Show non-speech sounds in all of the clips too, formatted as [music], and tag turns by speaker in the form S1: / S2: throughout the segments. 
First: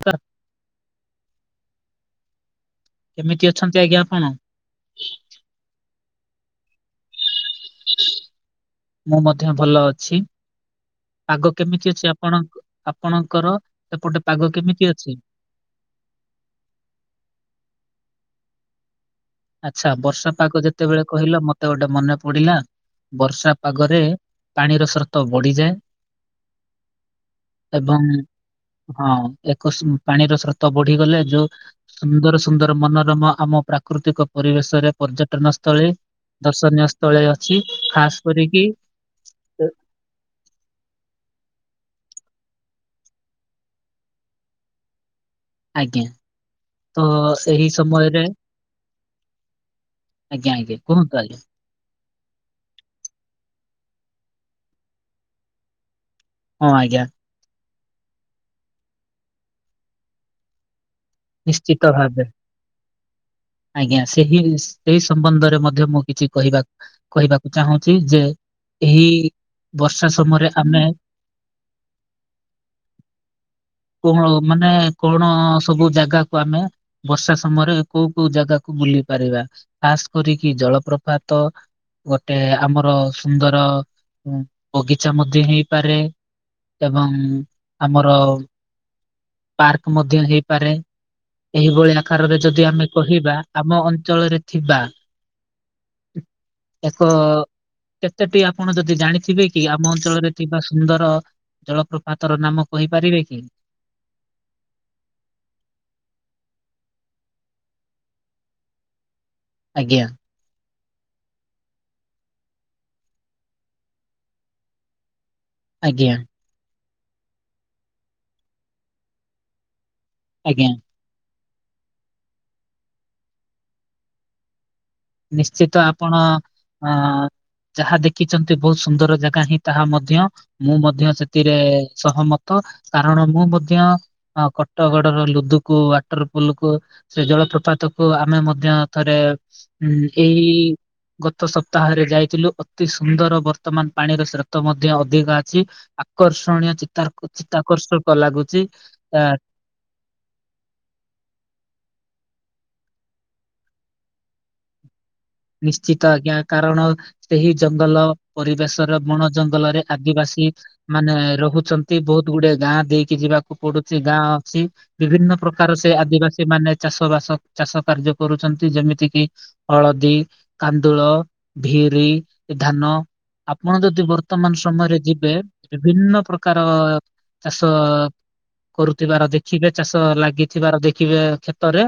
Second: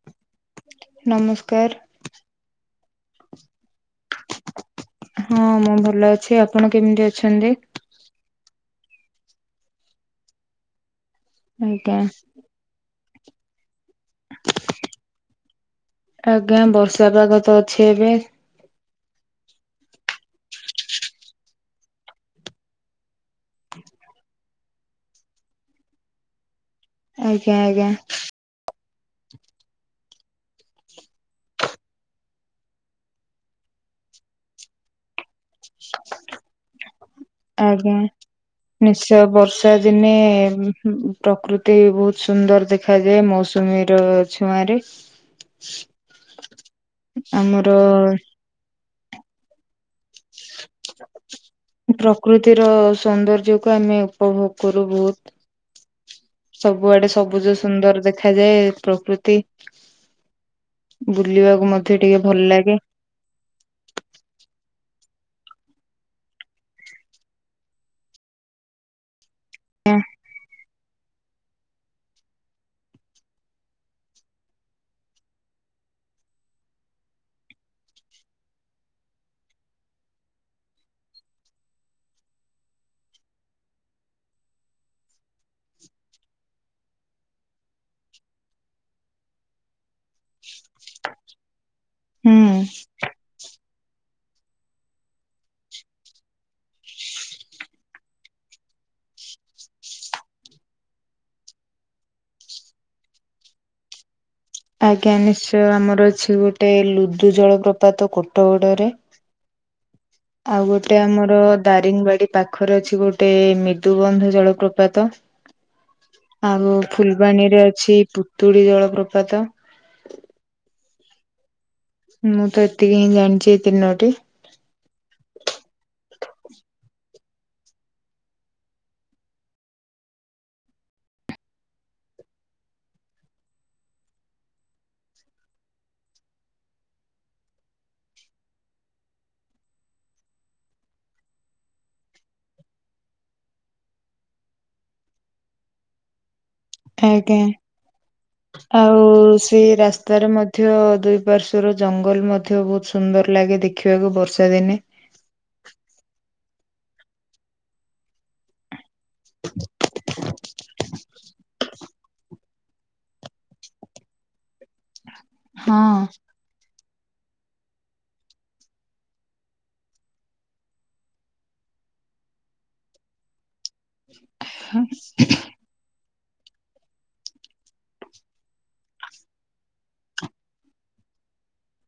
S1: ହ [inaudible]
S2: ନମସ୍କାର।
S1: କେମିତି ଅଛନ୍ତି ଆଜ୍ଞା ଆପଣ?
S2: ହଁ ମୁଁ ଭଲ ଅଛି। ଆପଣ କେମିତି ଅଛନ୍ତି?
S1: ମୁଁ ମଧ୍ୟ ଭଲ ଅଛି। ଆଗ କେମିତି
S2: ଆଜ୍ଞା
S1: ଅଛି ଆପଣ ଆପଣଙ୍କର ଏପଟେ ପାଗ କେମିତି ଅଛି?
S2: ଆଜ୍ଞା, ବର୍ଷା ପାଗ ତ ଅଛି ଏବେ।
S1: ଆଚ୍ଛା! ବର୍ଷା ପାାଗ ଯେତେବେଳେ କହିଲ ମତେ ଗୋଟେ ମନେ ପଡିଲା। ବର୍ଷା ପାଗରେ ପାଣିର ସ୍ରତ ବଢିଯାଏ।
S2: ଆଜ୍ଞା ଆଜ୍ଞା
S1: ଏବଂ ହଁ, ଏକଶ୍ମ ପାଣିର ସ୍ରୋତ ବଢିଗଲେ ଯୋ ସୁନ୍ଦର ସୁନ୍ଦର ମନୋରମ ଆମ ପ୍ରାକୃତିକ ପରିବେଶରେ ପର୍ଯ୍ୟଟନ ସ୍ଥଳୀ, ଦର୍ଶନୀୟ ସ୍ଥଳୀ ଅଛି। ଖାସ୍ କରିକି
S2: ସେ ବର୍ଷା ଦିନେ ପ୍ରକୃତି ବହୁତ ସୁନ୍ଦର ଦେଖାଯାଏ। ମୌସୁମୀର ଛୁଆଁରେ
S1: ଆଜ୍ଞା। ତ
S2: ଆମର
S1: ଏହି ସମୟରେ ଆଜ୍ଞା, ଆଜ୍ଞେ କହନ୍ତୁ ଆଗେ।
S2: ପ୍ରକୃତିର ସୌନ୍ଦର୍ଯ୍ୟକୁ ଆମେ ଉପଭୋଗ କରୁ ବହୁତ୍।
S1: ହଁ ଆଜ୍ଞା
S2: ସବୁଆଡେ ସବୁଜ ସୁନ୍ଦର ଦେଖାଯାଏ ପ୍ରକୃତି। ବୁଲିବାକୁ
S1: ନିଶ୍ଚିତ
S2: ମଧ୍ୟ
S1: ଭାବେ।
S2: ଟିକେ ଭଲ ଲାଗେ।
S1: ଆଜ୍ଞା, ସେହି ସେଇ ସମ୍ବନ୍ଧରେ ମଧ୍ୟ ମୁଁ କିଛି କହିବା କହିବାକୁ ଚାହୁଁଛି ଯେ ଏହି ବର୍ଷା ସମୟରେ ଆମେ କଣ ମାନେ କଣ ସବୁ ଜାଗାକୁ ଆମେ, ବର୍ଷା ସମୟରେ କୋଉ କଉ ଜାଗାକୁ ବୁଲି ପାରିବା? ଖାସ୍ କରିକି ଜଳପ୍ରପାତ ଗୋଟେ ଆମର ସୁନ୍ଦର ଉଁ ବଗିଚା ମଧ୍ୟ ହେଇପାରେ। ଏବଂ ଆମର ପାର୍କ ମଧ୍ୟ ହେଇପାରେ। ଏହିଭଳି ଆକାରରେ
S2: ହୁଁ
S1: ଯଦି ଆମେ ଖିବା, ଆମ ଅଞ୍ଚଳରେ ଥିବା ଏକ-ଅ କେତେଟି ଆପଣ ଯଦି ଜାଣିଥିବେ କି, ଆମ ଅଞ୍ଚଳରେ ଥିବା ସୁନ୍ଦର ଜଳପ୍ରପାତ ର ନାମ କହିପାରିବେ କି?
S2: ଆଜ୍ଞା, ନିଶ୍ଚୟ ଆମର ଅଛି ଗୋଟେ ଲୁଦୁ ଜଳ ପ୍ରପାତ କୋଟ ଗୋଡରେ।
S1: ଆଜ୍ଞା।
S2: ଆଉ ଗୋଟେ ଆମର ଦାରିଙ୍ଗିବାଡ଼ି ପାଖରେ ଅଛି ଗୋଟେ-ଏ ମ୍ରିଦୁବନ୍ଧ ଜଳପ୍ରପାତ।
S1: ଆଜ୍ଞା।
S2: ଆଉ ଫୁଲ୍ ବାଣୀରେ ଅଛି ପୁତୁଳି ଜଳପ୍ରପାତ।
S1: ଆଜ୍ଞା।
S2: ମୁଁ ତ ଏତିକି ହିଁ ଜାଣିଚି ଏଇ ତିନୋଟି।
S1: ନିଶ୍ଚିତ ଆପଣ ଅଁ ଯାହା ଦେଖିଛନ୍ତି ବହୁତ ସୁନ୍ଦର ଜାଗା ହିଁ ତାହା ମଧ୍ୟ ମୁଁ ମଧ୍ୟ ସେଥିରେ ସହମତ, କାରଣ ମୁଁ ମଧ୍ୟ ହଁ, କଟଗଡର ଲୁଦୁକୁ ୱାଟର୍ ପୁଲୁକୁ ସେ ଜଳପ୍ରପାତ କୁ ଆମେ ମଧ୍ୟ ଥରେ ଉଁ ଏଇ-ଇ ଗତ ସପ୍ତାହରେ ଯାଇଥିଲୁ, ଅତି ସୁନ୍ଦର ବର୍ତ୍ତମାନ ପାଣିର ସ୍ରୋତ ମଧ୍ୟ ଅଧିକ ଅଛି। ଆ ଆକର୍ଷଣୀୟ ଚିତ୍ତା
S2: ଆଜ୍ଞା।
S1: ଚିତ୍ତାକର୍ଷକ ଲାଗୁଚି।
S2: ଆଉ
S1: ଆ
S2: ସେଇ ରାସ୍ତାରେ ମଧ୍ୟ ଦୁଇ ପାର୍ଶ୍ଵର ଜଙ୍ଗଲ ମଧ୍ୟ ବହୁତ୍ ସୁନ୍ଦର ଲାଗେ ଦେଖିବାକୁ ବର୍ଷା ଦିନେ।
S1: ନିଶ୍ଚିତ ଆଜ୍ଞା କାରଣ, ସେହି ଜଙ୍ଗଲ ପରିବେଶର ବଣ ଜଙ୍ଗଲରେ ଆଦିବାସୀ ମାନେ ରହୁଛନ୍ତି ବହୁତ ଗୁଡେ ଗାଁ ଦେଇକି ଯିବା ପଡୁଛି। ଗାଁ ଅଛି ବିଭିନ୍ନ ପ୍ରକାର
S2: ହଁ
S1: ସେ ଆଦିବାସୀ ସେମାନେ ଚାଷ ବାସ ଚାଷ କାର୍ଯ୍ୟ କରୁଛନ୍ତି, ଯେମିତି କିି ହଳଦୀ କାନ୍ଦୁଳ, ଭିରି, ଧାନ ଆପଣ ଯଦି ବର୍ତ୍ତମାନ ସମୟରେ ଯିବେ, ବିଭିନ୍ନ ପ୍ରକାର ଚାଷ କରୁଥିବାର ଦେଖିବେ ଚାଷ ଲାଗିଥିବାର ଦେଖିବେ କ୍ଷେତରେ।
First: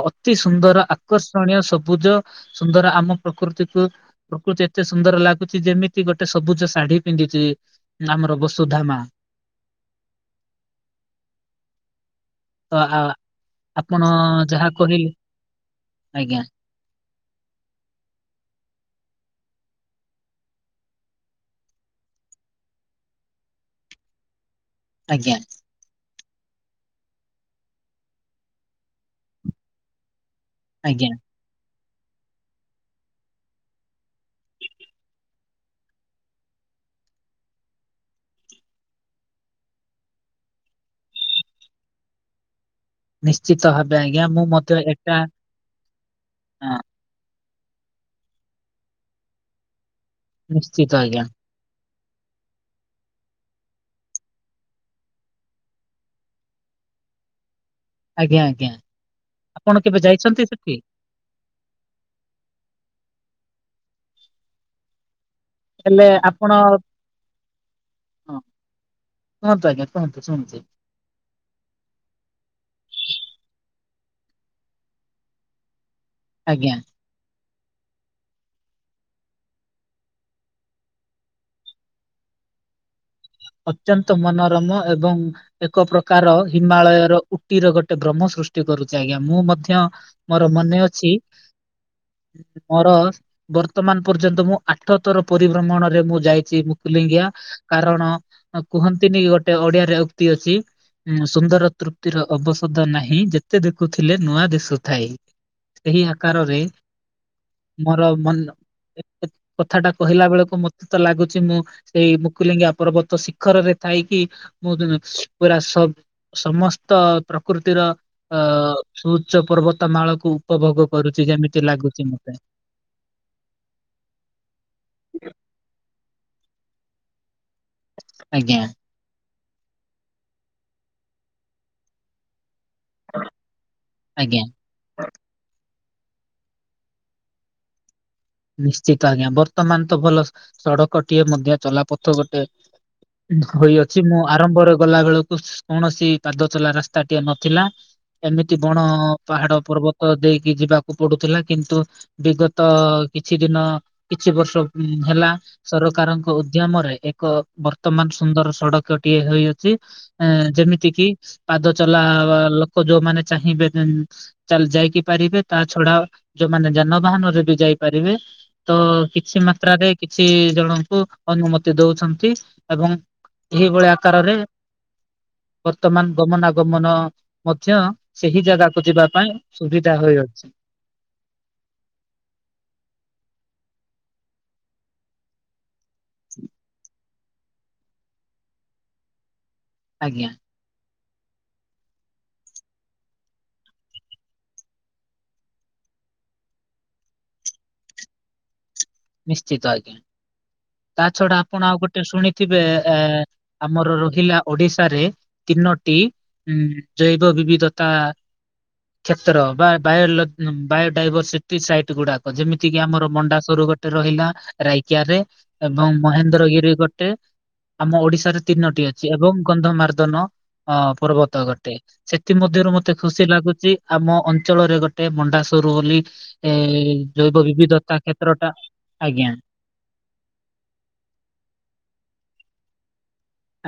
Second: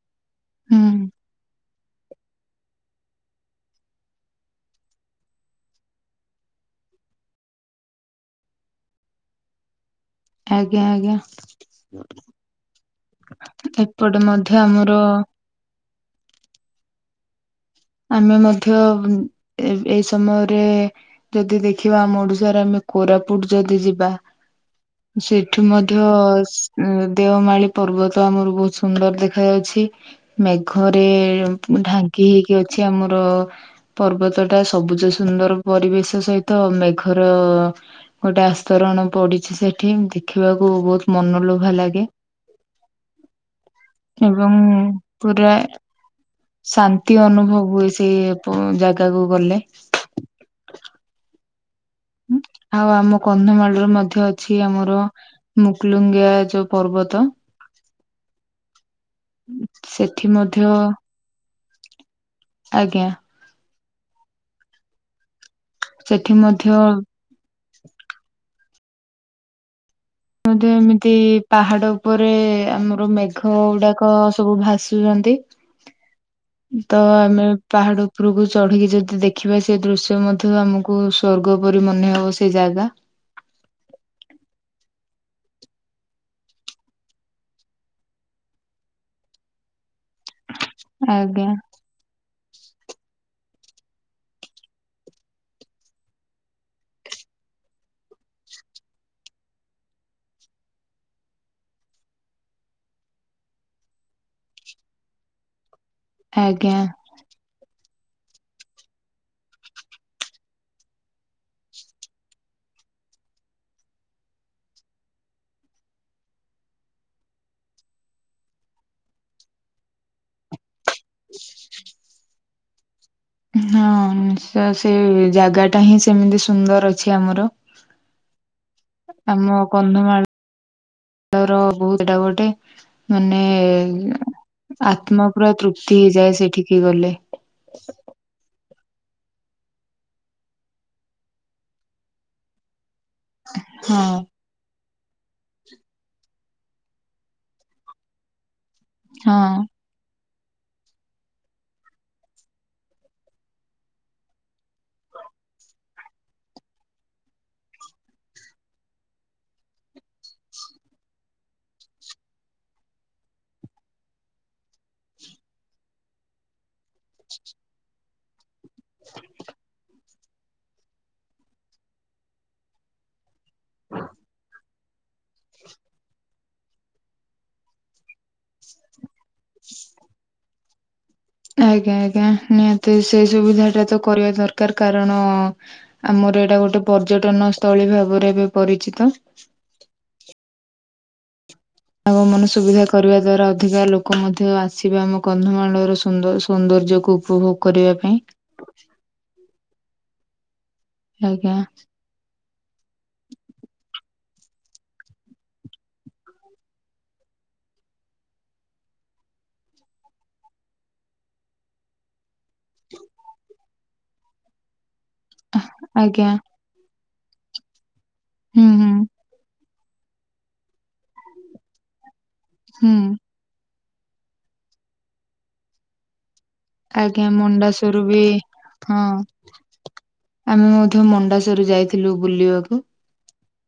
S1: ଆଉ ଅତି ସୁନ୍ଦର
S2: ହୁଁ
S1: ଆକର୍ଷଣୀୟ ସବୁଜ ସୁନ୍ଦର ଆମ ପ୍ରକୃତିକୁ ପ୍ରକୃତି ଏତେ ସୁନ୍ଦର ଲାଗୁଛି ଯେମିତି ଗୋଟେ ସବୁଜ ଶାଢୀ ପିନ୍ଧିଛି ଆମର ବସୁଧା ମା।
S2: ଆଜ୍ଞା ଆଜ୍ଞା।
S1: ତ ଆ-ଆପଣ
S2: ଏପଟେ ମଧ୍ୟ
S1: ଯାହା
S2: ଆମର
S1: କହିଲେ।
S2: ଆମେ ମଧ୍ୟ ଏଇ-ଏଇ ସମୟରେ ଯଦି ଦେଖିବା ଆମ ଓଡିଶାରେ ଆମେ କୋରାପୁଟ ଯଦି ଯିବା
S1: ଆଜ୍ଞା
S2: ସେଇଠି ମଧ୍ୟ ଦେଓମାଳି ପର୍ବତ ଆମର ବହୁତ ସୁନ୍ଦର ଦେଖା ଯାଉଛି। ମେଘରେ
S1: ଆଜ୍ଞା
S2: ଢାଙ୍କି ହେଇକି ଅଛି ଆମର। ପର୍ବତଟା ସବୁଜ ସୁନ୍ଦର ପରିବେଶ ସହିତ ମେଘର ଗୋଟେ ଆସ୍ତରଣ ପଡିଛି ସେଠି ଦେଖିବାକୁ ବହୁତ ମନ ଲୋଭା ଲାଗେ।
S1: ନିଶ୍ଚିତ ଭାବେ ଆଜ୍ଞା ମୁଁ
S2: ଏବଂ
S1: ମଧ୍ୟ ଏଟା
S2: ପୁରା
S1: ହଁ,
S2: ଶାନ୍ତ୍ ନ୍ତି ଅନୁଭବ ହୁଏ, ସେ ଆପଣ ଜାଗାକୁ ଗଲେ।
S1: ନିଶ୍ଚିତ ଆଜ୍ଞା।
S2: ଆଉ ଆମ କନ୍ଧମାଳରେ ମଧ୍ୟ ଅଛି ଆମର ମୁକୁଲୁଙ୍ଗିଆ ଯୋଉ ପର୍ବତ।
S1: ଆଜ୍ଞା ଆଜ୍ଞା। ଆପଣ କେବେ
S2: ସେଠି
S1: ଯାଇଛନ୍ତି
S2: ମଧ୍ୟ
S1: ସେଠି?
S2: ଆଜ୍ଞା।
S1: ହେଲେ
S2: ସେଠି
S1: ଆପଣ।
S2: ମଧ୍ୟ
S1: ହଁ। କୁହନ୍ତୁ ଆଜ୍ଞା। କୁହନ୍ତୁ
S2: ମୁଁ
S1: ଶୁଣୁଛି
S2: ତ ଏମିତି ପାହାଡ ଉପରେ ଆମର ମେଘ ଗୁଡାକ ସବୁ ଭାସୁଛନ୍ତି।
S1: ଆଜ୍ଞା।
S2: ତ ଆମେ ପାହାଡ଼ ଉପରକୁ ଚଢ଼ିକି ଯଦି ଦେଖିବା ସେ ଦୃଶ୍ୟ ମଧ୍ୟ ଆମକୁ ସ୍ୱର୍ଗ ପରି ମନେ ହେବ। ସେ ଜାଗା
S1: ଅତ୍ୟନ୍ତ ମନୋରମ ଏବଂ ଏକ ପ୍ରକାର ହିମାଳୟର ଉଟିର ଗୋଟେ ଭ୍ରମ ସୃଷ୍ଟି କରୁଛି ଆଜ୍ଞା। ମୁଁ ମଧ୍ୟ ମୋର ମନେ ଅଛି।
S2: [inaudible]
S1: ମୋର ବର୍ତ୍ତମାନ ପର୍ଯ୍ୟନ୍ତ ମୁଁ ଆଠଥର ପରିଭ୍ରମଣରେ ମୁଁ ଯାଇଛି ମୁକୁଲିଙ୍ଗିଆ। କାରଣ ଆଉ କୁହନ୍ତି ନି ଗୋଟେ ଓଡିଆରେ ଉକ୍ତି ଅଛି। ଉଁ ସୁନ୍ଦର ତୃପ୍ତିର ଅବସଦ ନାହିଁ ଯେତେ ଦେଖୁଥିଲେ ନୂଆ ଦିଶୁଥାଇ। ଏହି ଆକାରରେ
S2: ଆଜ୍ଞା
S1: ମୋର ମନ ଏ କଥାଟା କହିଲା ବେଳକୁ ମତେ ତ ଲାଗୁଛି, ମୁଁ ସେଇ ମୁକୁଲିଙ୍ଗିଆ ପର୍ବତ ତ ଶିଖରରେ ଥାଇକି ମୁଁ ପୁରା ସବ୍ ସମସ୍ତ ପ୍ରକୃତିର ଅ ଉଚ୍ଚ ପର୍ବତ ମାଳକୁ ଉପଭୋଗ କରୁଛି ଯେମିତି ଲାଗୁଛି ମତେ।
S2: ହଁ ନିଶ୍ଚୟ। ସେ ଜାଗାଟା ହିଁ ସେମିତି ସୁନ୍ଦର ଅଛି ଆମର।
S1: ଆଜ୍ଞା।
S2: ଆମ କନ୍ଦମାଳ ର ବହୁତଟା ଗୋଟେ ମାନେ
S1: ଆଜ୍ଞା
S2: ଆତ୍ମା ପୁରା ତୃପ୍ତି ହେଇଯାଏ ସେଠିକି ଗଲେ।
S1: ନିଶ୍ଚିତ ଆଜ୍ଞା ବର୍ତ୍ତମାନ ତ ଭଲ ସଡକଟିଏ ମଧ୍ୟ ଚଲାପଥ ଗୋଟେ ଧୋଇଅଛି
S2: ହଁ
S1: ମୁଁ ଆରମ୍ଭରେ ଗଲା ବେଳକୁ କୌଣସି ପାଦ ଚଲା ରାସ୍ତାଟିଏ ନଥିଲା। ଏମିତି ବଣ
S2: ହଁ
S1: ପାହାଡ ପର୍ବତ ତ ଦେଇକି ଯିବାକୁ ପଡୁଥିଲା। କିନ୍ତୁ ଦିଗତ କିଛି ଦିନ କିଛି ବର୍ଷ ହେଲା ସରକାରଙ୍କ ଉଦ୍ୟମରେ ଏକ ବର୍ତ୍ତମାନ ସୁନ୍ଦର ସଡ଼କଟିଏ ହୋଇଅଛି। ଉଁ ଯେମିତି କିି ପାଦ ଚଲା ଲୋକ ଯୋଉମାନେ ଚାହିଁବେ ଚାଲି ଯାଇକି ପାରିବେ ତା ଛଡା ଯୋଉମାନେ ଯାନବାହାନ ରେ ବି ଯାଇ ପାରିବେ। ତ କିଛି ମାତ୍ରାରେ କିଛି ଜଣଙ୍କୁ ଅନୁମତି ଦଉଛନ୍ତି ଏବଂ ଏହିଭଳିଆ ଆକାରରେ ବର୍ତ୍ତମାନ ଗମନାଗମନ ମଧ୍ୟ ସେହି ଜାଗାକୁ ଯିବା ପାଇଁ ସୁବିଧା ହୋଇଅଛି।
S2: ଆଜ୍ଞା ଆଜ୍ଞା। ନିହାତି ସେଇ ସୁବିଧା ଟା ତ କରିବା ଦରକାର କାରଣ ଆମର ଏଇଟା ଗୋଟେ ପର୍ଯ୍ୟଟନ ସ୍ଥଳୀ ଭାବରେ ଏବେ ପରିଚିତ।
S1: ଆଜ୍ଞା।
S2: ଆଗମନ ସୁବିଧା କରିବା ଦ୍ଵାରା ଅଧିକା ଲୋକ ମଧ୍ୟ ଆସିବେ ଆମ କନ୍ଧମାଳର ସୁନ୍ଦ ସୌନ୍ଦର୍ଯ୍ୟକୁ। ଉପଭୋଗ କରିବା ପାଇଁ।
S1: ନିଶ୍ଚିତ ଆଜ୍ଞା। ତା ଛଡା
S2: ଆଜ୍ଞା।
S1: ଆପଣ ଆଉ ଗୋଟେ ଶୁଣି ଥିବେ ଆମର ରହିଲା ଓଡିଶାରେ ତିନୋଟି ଉ ଜୈବ ବିବିଧତା କ୍ଷେତ୍ର ବା ବା ବାୟୋଡାଇଭରସିଟି ସାଇଟ୍ ଗୁଡାକ ଯେମିତି କିି ଆମର ମଣ୍ଡା ସର ରହିଲା ରାଇକିଆ ରେ ଏବଂ
S2: ଆଜ୍ଞା
S1: ମହେନ୍ଦ୍ରଗିରି ଗୋଟେ ଆମ ଓଡିଶାରେ
S2: ହୁଁ
S1: ତିନୋଟି
S2: ହୁଁ
S1: ଅଛି ଏବଂ ଗନ୍ଧମାର୍ଦ୍ଦନ ଅ ପର୍ବତ ଗୋଟେ। ସେଥି ମଧ୍ୟରୁ ମତେ
S2: ହୁଁ
S1: ଖୁସି ଲାଗୁଛି ଆମ ଅଞ୍ଚଳରେ ଗୋଟେ ମଣ୍ଡାସର ବୋଲି ଏ
S2: ଆଜ୍ଞା
S1: ଜୈବ ବିବିଧତା
S2: ମଣ୍ଡାସରୁ ବି
S1: କ୍ଷେତ୍ରଟା
S2: ହଁ
S1: ଆଜ୍ଞା
S2: ଆମେ ମଧ୍ୟ ମଣ୍ଡାସର ଯାଇଥିଲୁ ବୁଲିବାକୁ।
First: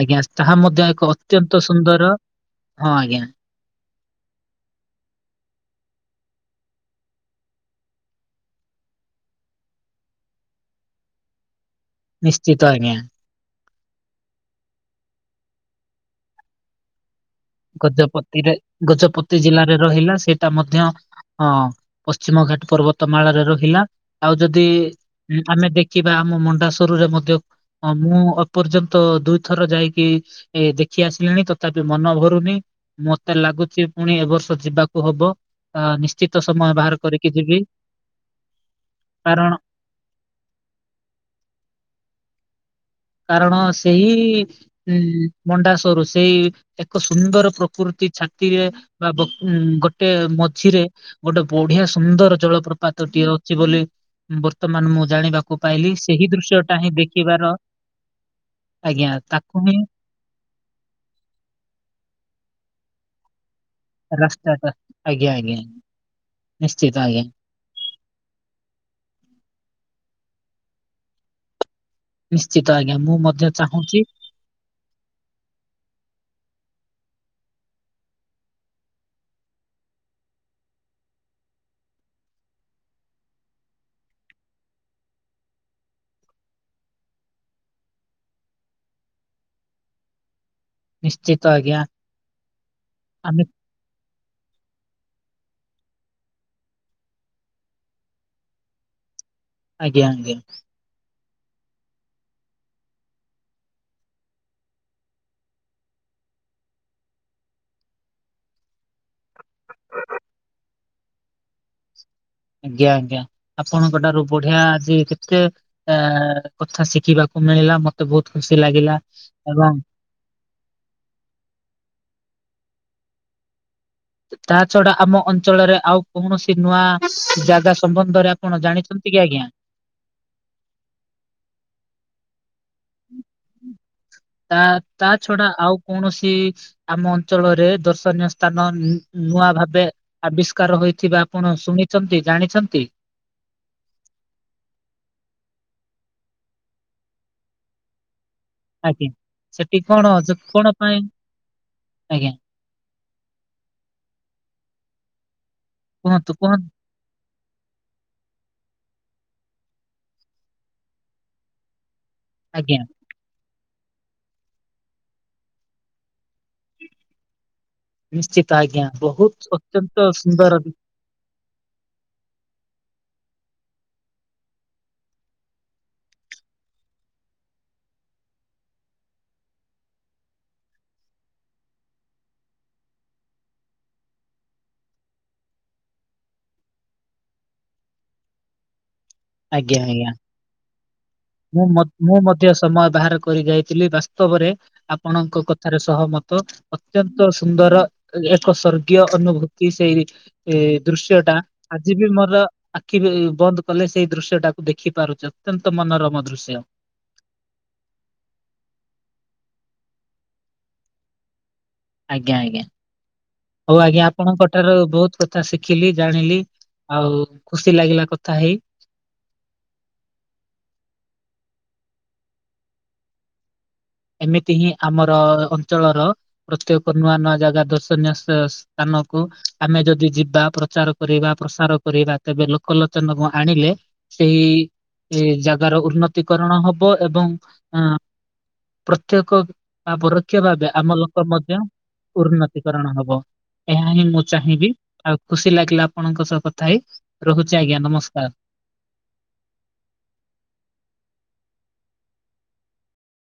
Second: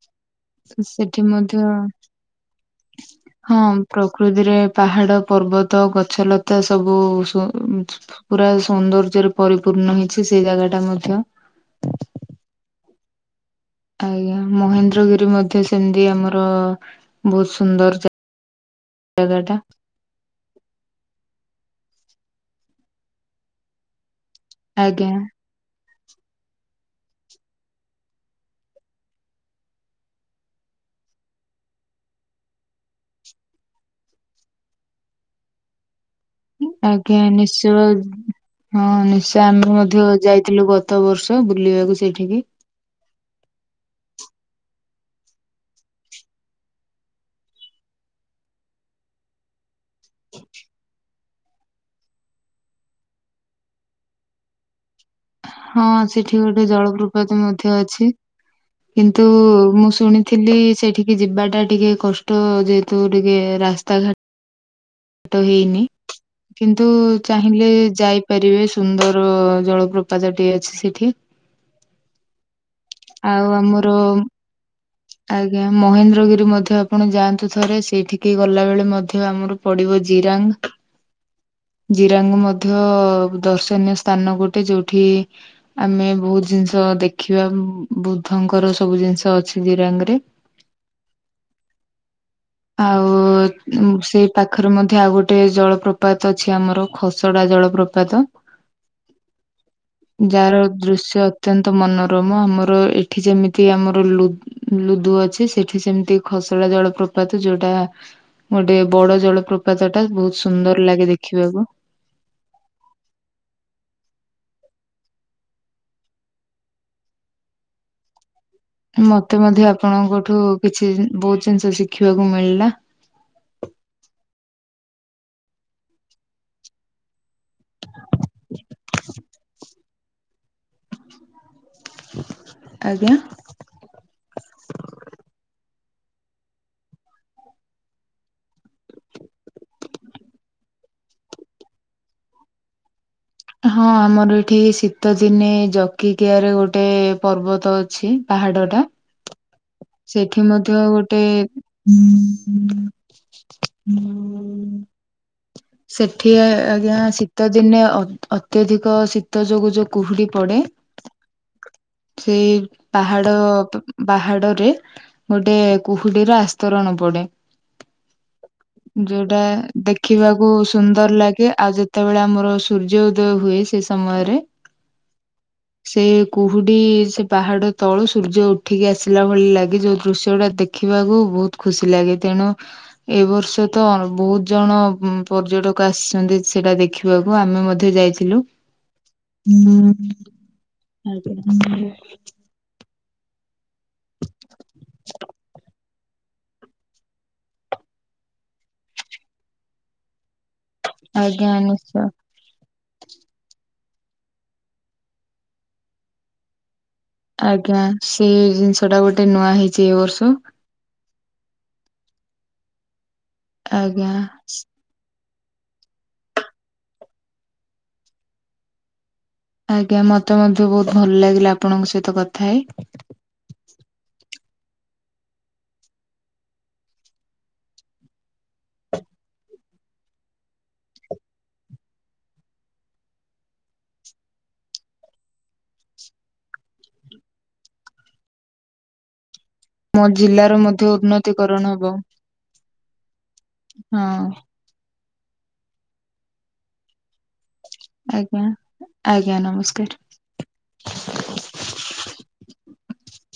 S1: ଆଜ୍ଞା ତାହା ମଧ୍ୟ ଏକ
S2: ସେଠି
S1: ଅତ୍ୟନ୍ତ
S2: ମଧ୍ୟ
S1: ସୁନ୍ଦର, ହଁ ଆଜ୍ଞା।
S2: ହଁ ପ୍ରକୃତିରେ ପାହାଡ ପର୍ବତ ଗଛଲତା ସବୁ ସୁ ପୁରା ସୌନ୍ଦର୍ଯ୍ୟରେ ପରିପୂର୍ଣ୍ଣ ହେଇଛି ସେଇ ଜାଗା ଟା ମଧ୍ୟ।
S1: ନିଶ୍ଚିତ ଆଜ୍ଞା।
S2: ଆଜ୍ଞା ମହେନ୍ଦ୍ରଗିରି ମଧ୍ୟ ସେମିତି ଆମର ବହୁତ ସୁନ୍ଦର
S1: ଗଜପତିରେ ଗଜପତି
S2: ଜାଗା ଟା
S1: ଜିଲ୍ଲାରେ ରହିଲା ସେ ଟା ମଧ୍ୟ ଅ ପଶ୍ଚିମ ଘାଟ ପର୍ବତମାଳରେ ରହିଲା। ଆଉ ଯଦି
S2: ଆଜ୍ଞା
S1: ଆମେ ଦେଖିବା ଆମ ମଣ୍ଡା ସରୁରେ ମଧ୍ୟ ହଁ ମୁଁ ଏପର୍ଯ୍ୟନ୍ତ ଦୁଇଥର ଯାଇକି ଏ ଦେଖି ଆସିଲିଣି ତଥାପି ମନଭରୁ ମତେ ଲାଗୁଚି ପୁଣି ଏବ ବର୍ଷ ଯିବାକୁ ହବ। ହଁ ନିଶ୍ଚିତ ସମୟ ବାହାର
S2: ଆଜ୍ଞା
S1: କରିକି ଯିବି।
S2: ନିଶ୍ଚୟ। ହଁ ନିଶ୍ଚୟ
S1: କାରଣ
S2: ଆମେ ମଧ୍ୟ ଯାଇଥିଲୁ ଗତ ବର୍ଷ ବୁଲିବାକୁ ସେଇଠିକି।
S1: କାରଣ ସେଇ ଉଁ ମଣ୍ଡାସରୁ ସେଇ ଏକ ସୁନ୍ଦର ପ୍ରକୃତି ଛାତିରେ ବା ବକ ଗୋଟେ ମଝିରେ ଗୋଟେ ବଢିଆ ସୁନ୍ଦର ଜଳପ୍ରପାତ ଟିଏ ଅଛି ବୋଲି ବର୍ତ୍ତମାନ ମୁଁ ଜାଣିବା କୁ
S2: ହଁ
S1: ପାଇଲି ସେହି
S2: ସେଠି
S1: ଦୃଶ୍ୟ
S2: ଗୋଟେ
S1: ଟା ହିଁ
S2: ଜଳପ୍ରପାତ
S1: ଦେଖିବାର।
S2: ମଧ୍ୟ ଅଛି
S1: ଆଜ୍ଞା
S2: କିନ୍ତୁ
S1: ତାକୁ ହିଁ
S2: ମୁଁ ଶୁଣି। ଥିଲି ସେଠିକି ଯିବାଟା ଟିକେ କଷ୍ଟ ଯେହେତୁ ଟିକେ ରାସ୍ତାଘା
S1: ରାସ୍ତା ଟା।
S2: ତ ହେଇନି କିନ୍ତୁ ଚା।
S1: ଆଜ୍ଞା
S2: ଚାହିଁଲେ ଯାଇପାରିବେ ସୁନ୍ଦର ଜଳପ୍ରପାତ ଟିଏ ଅଛି ସେଠି।
S1: ନିଶ୍ଚିତ ଆଜ୍ଞା ମୁଁ
S2: ଆଉ
S1: ମଧ୍ୟ
S2: ଆମର
S1: ଚାହୁଁଚି।
S2: ଆଜ୍ଞା ମହେନ୍ଦ୍ରଗିରି ମଧ୍ୟ ଆପଣ ଯାଆନ୍ତୁ ଥରେ ସେଇଠିକି ଗଲାବେେଳେ ମଧ୍ୟ ଆମର। ପଡିବ ଜିରାଙ୍ଗ। ଜିରାଙ୍ଗ ମଧ୍ୟ ଦର୍ଶନୀୟ ସ୍ଥାନ ଗୋଟେ ଯୋଉଠି। ଆମେ ବହୁତୁ ଜିନିଷ ଦେଖିବା ବୃଦ୍ଧଙ୍କର ସବୁ ଜିନିଷ ଅଛି। ଜିରାଙ୍ଗରେ
S1: ନିଶ୍ଚିତ ଆଜ୍ଞା
S2: ଆଉ।
S1: ଆମେ
S2: ମୁଁ ସେଇ ପାଖରେ ମଧ୍ୟ ଆଉ ଗୋଟେ ଜଳପ୍ରପାତ ଅଛି ଆମର ଖସଡା ଜଳପ୍ରପାତ।
S1: ଆଜ୍ଞା ଆଜ୍ଞା।
S2: [unintelligible] ଯାହାର ଦୃଶ୍ୟ ଅତ୍ୟନ୍ତ ମନୋରମ ଆମର ଏଠି ଯେମିତି ଆମର ଲୁ। ଲୁଦୁ ଅଛି ସେଠି ସେମିତି ଖସଡ଼ା ଜଳ ପ୍ରପାତ ଯୋଉଟା। ଗୋଟେ ବଡ ଜଳପ୍ରପାତ ଟା ବହୁତ ସୁନ୍ଦର ଲାଗେ ଦେଖିବାକୁ।
S1: ଆଜ୍ଞା, ଆଜ୍ଞା ଆପଣଙ୍କ ଠାରୁ ବଢିଆ ଆଜି କେତେ। ଆ କଥା ଶିଖିବାକୁ ମିଳିଲା ମ ମତେ ବହୁତୁ ଖୁସି ଲାଗିଲା।
S2: ମତେ ମଧ୍ୟ
S1: ଏବଂ
S2: ଆପଣଙ୍କଠୁ କିଛି ବହୁତୁ ଜିନିଷ ଶିଖିବାକୁ ମିଳିଲା।
S1: ତା ଛଡା ଆମ ଅଞ୍ଚଳରେ ଆଉ କୌଣସି ନୂଆ ଜାଗା ସମ୍ବନ୍ଧରେ ଆପଣ ଜାଣିଚନ୍ତି କି ଆଜ୍ଞା।
S2: [unintelligible] ଆଜ୍ଞା। [unintelligible]
S1: ତା ତା ଛଡା ଆଉ କୌଣସି। ଆମ ଅଞ୍ଚଳରେ ଦର୍ଶନୀୟ ସ୍ଥାନ ନୂ ନୂଆ ଭାବେ। ଆବିଷ୍କାର ହୋଇଥିବା ଆପଣ ଶୁଣିଚନ୍ତି, ଜାଣିଚନ୍ତି।
S2: ହଁ ଆମର ଏଠି ଶୀତଦିନେ ଜକିକିଆ ରେ ଗୋଟେ ପର୍ବତ ଅଛି ପାହାଡ। ଟା
S1: ଆଜ୍ଞା। ସେଠି କଣ
S2: ସେଠି
S1: କଣ
S2: ମଧ୍ୟ
S1: ପାଇଁ
S2: ଗୋଟେ।
S1: ଆଜ୍ଞା
S2: ହୁଁ
S1: କୁହନ୍ତୁ
S2: ସେଠି
S1: କୁହନ୍ତୁ
S2: ଆଜ୍ଞା ଶୀ। ଶୀତ ଦିନେ ଅ ଅତ୍ୟଧିକ ଶୀତ ଯୋଗୁ ଯୋଉ କୁହୁଡି ପଡେ। ଖି ପା।
S1: ଆଜ୍ଞା।
S2: ପାହାଡ଼, ପାହାଡ଼ ରେ ଗୋଟେ କୁହୁଡିର ଆସ୍ତରଣ ପଡେ।
S1: ନିଶ୍ଚିତ ଆଜ୍ଞା ବହୁତ
S2: ଯୋଉଟା
S1: ଅତ୍ୟନ୍ତ
S2: ଦେଖିବାକୁ
S1: ସୁନ୍ଦର
S2: ସୁ। ସୁନ୍ଦର ଲାଗେ ଆଉ ଯେତେବେଳେ ଆମର ସୂର୍ଯ୍ୟ ଉଦୟ ହୁଏ ସେ ସମୟରେ। ସେ କୁହୁଡି ସେ ପାହାଡ ତଳୁ ସୂର୍ଯ୍ୟ ଉଠିକି ଆସିଲା ଭଳି ଲାଗେ ଯୋଉ ଦୃଶ୍ୟ ଟା ଦେ। ଦେଖିବାକୁ ବହୁତୁ ଖୁସି ଲାଗେ ତେଣୁ। ଏ ବର୍ଷ ତ ବହୁତୁ ଜଣ ପର୍ଯ୍ୟଟକ ଆସିଚନ୍ତି ସେଟା ଦେଖିବାକୁ ଆମେ ମଧ୍ୟ ଯାଇ। ଥିଲୁ।
S1: ଆଜ୍ଞା, ଆଜ୍ଞା।
S2: ଆଜ୍ଞା
S1: ମୁଁ, ମୁଁ ମଧ୍ୟ ସମୟ ବାହାର କରି ଯାଇଥିଲି ବାସ୍ତବରେ। ଆପଣଙ୍କ କଥାରେ ସହମତ। ଅତ୍ୟନ୍ତ ସୁନ୍ଦର ଏକ ସ୍ଵର୍ଗୀୟ ଅନୁଭୂତି ସେହି। ଏ ଦୃଶ୍ୟ ଟା
S2: ଆଜ୍ଞା
S1: ଆଜି
S2: ନିଶ୍ଚୟ।
S1: ବି ମୋର। ଆଖି ବନ୍ଦ କଲେ ସେଇ ଦୃଶ୍ୟ ଟାକୁ ଦେଖି ପାରୁଛି ଅତ୍ୟନ୍ତ ମନୋରମ ଦୃଶ୍ୟ।
S2: ଆଜ୍ଞା, ସେ ଜିନିଷ ଟା ଗୋଟେ ନୂଆ ହେଇଛି ଏ ବର୍ଷ।
S1: ଆଜ୍ଞା, ଆଜ୍ଞା, ହଉ ଆଜ୍ଞା ଆପଣଙ୍କଠାରୁ ବହୁତ୍ କଥା କଥା ଶିଖିଲି, ଜାଣିଲି ଆଉ ଖୁସି ଲାଗିଲା କଥା ହେଇ।
S2: ଆଜ୍ଞା ମତେ ମଧ୍ୟ ବହୁତ ଭଲ ଲାଗିଲା ଆପଣଙ୍କ ସହିତ କଥା ହେଇ।
S1: ଏମିତି ହିଁ ଆମର ଅଞ୍ଚଳର ପ୍ରତ୍ୟେକ ନୂଆ ନୂଆ ଜାଗା ଦର୍ଶନୀୟ ସ୍ଥାନକୁ ଆମେ ଯଦି ଯିବା ପ୍ରଚାର କରିବା, ପ୍ରସାର କରିବା ତେବେ ଲୋକଲୋଚନକୁ ଆଣିଲେ ସେହି ଏ ଜାଗାର ଉନ୍ନତିକରଣ ହବ ଏବଂ ଅ ପ୍ରତ୍ୟେକ ବା
S2: ମୋ
S1: ପରୋକ୍ଷ
S2: ଜିଲ୍ଲାର
S1: ଭାବେ
S2: ମଧ୍ୟ
S1: ଆମ ଲୋକ ମଧ୍ୟ
S2: ଉନ୍ନତିକରଣ ହବ
S1: ଉନ୍ନତି କରଣ ହବ। ଏହା
S2: ହଁ
S1: ହିଁ ମୁଁ ଚାହିଁବି ଆଉ ଖୁସି ଲାଗିଲା ଆପଣଙ୍କ ସହ କଥା ହେଇ ରହୁଛି ଆଜ୍ଞା, ନମସ୍କାର୍।
S2: ଆଜ୍ଞା ଆଜ୍ଞା, ନମସ୍କାର୍।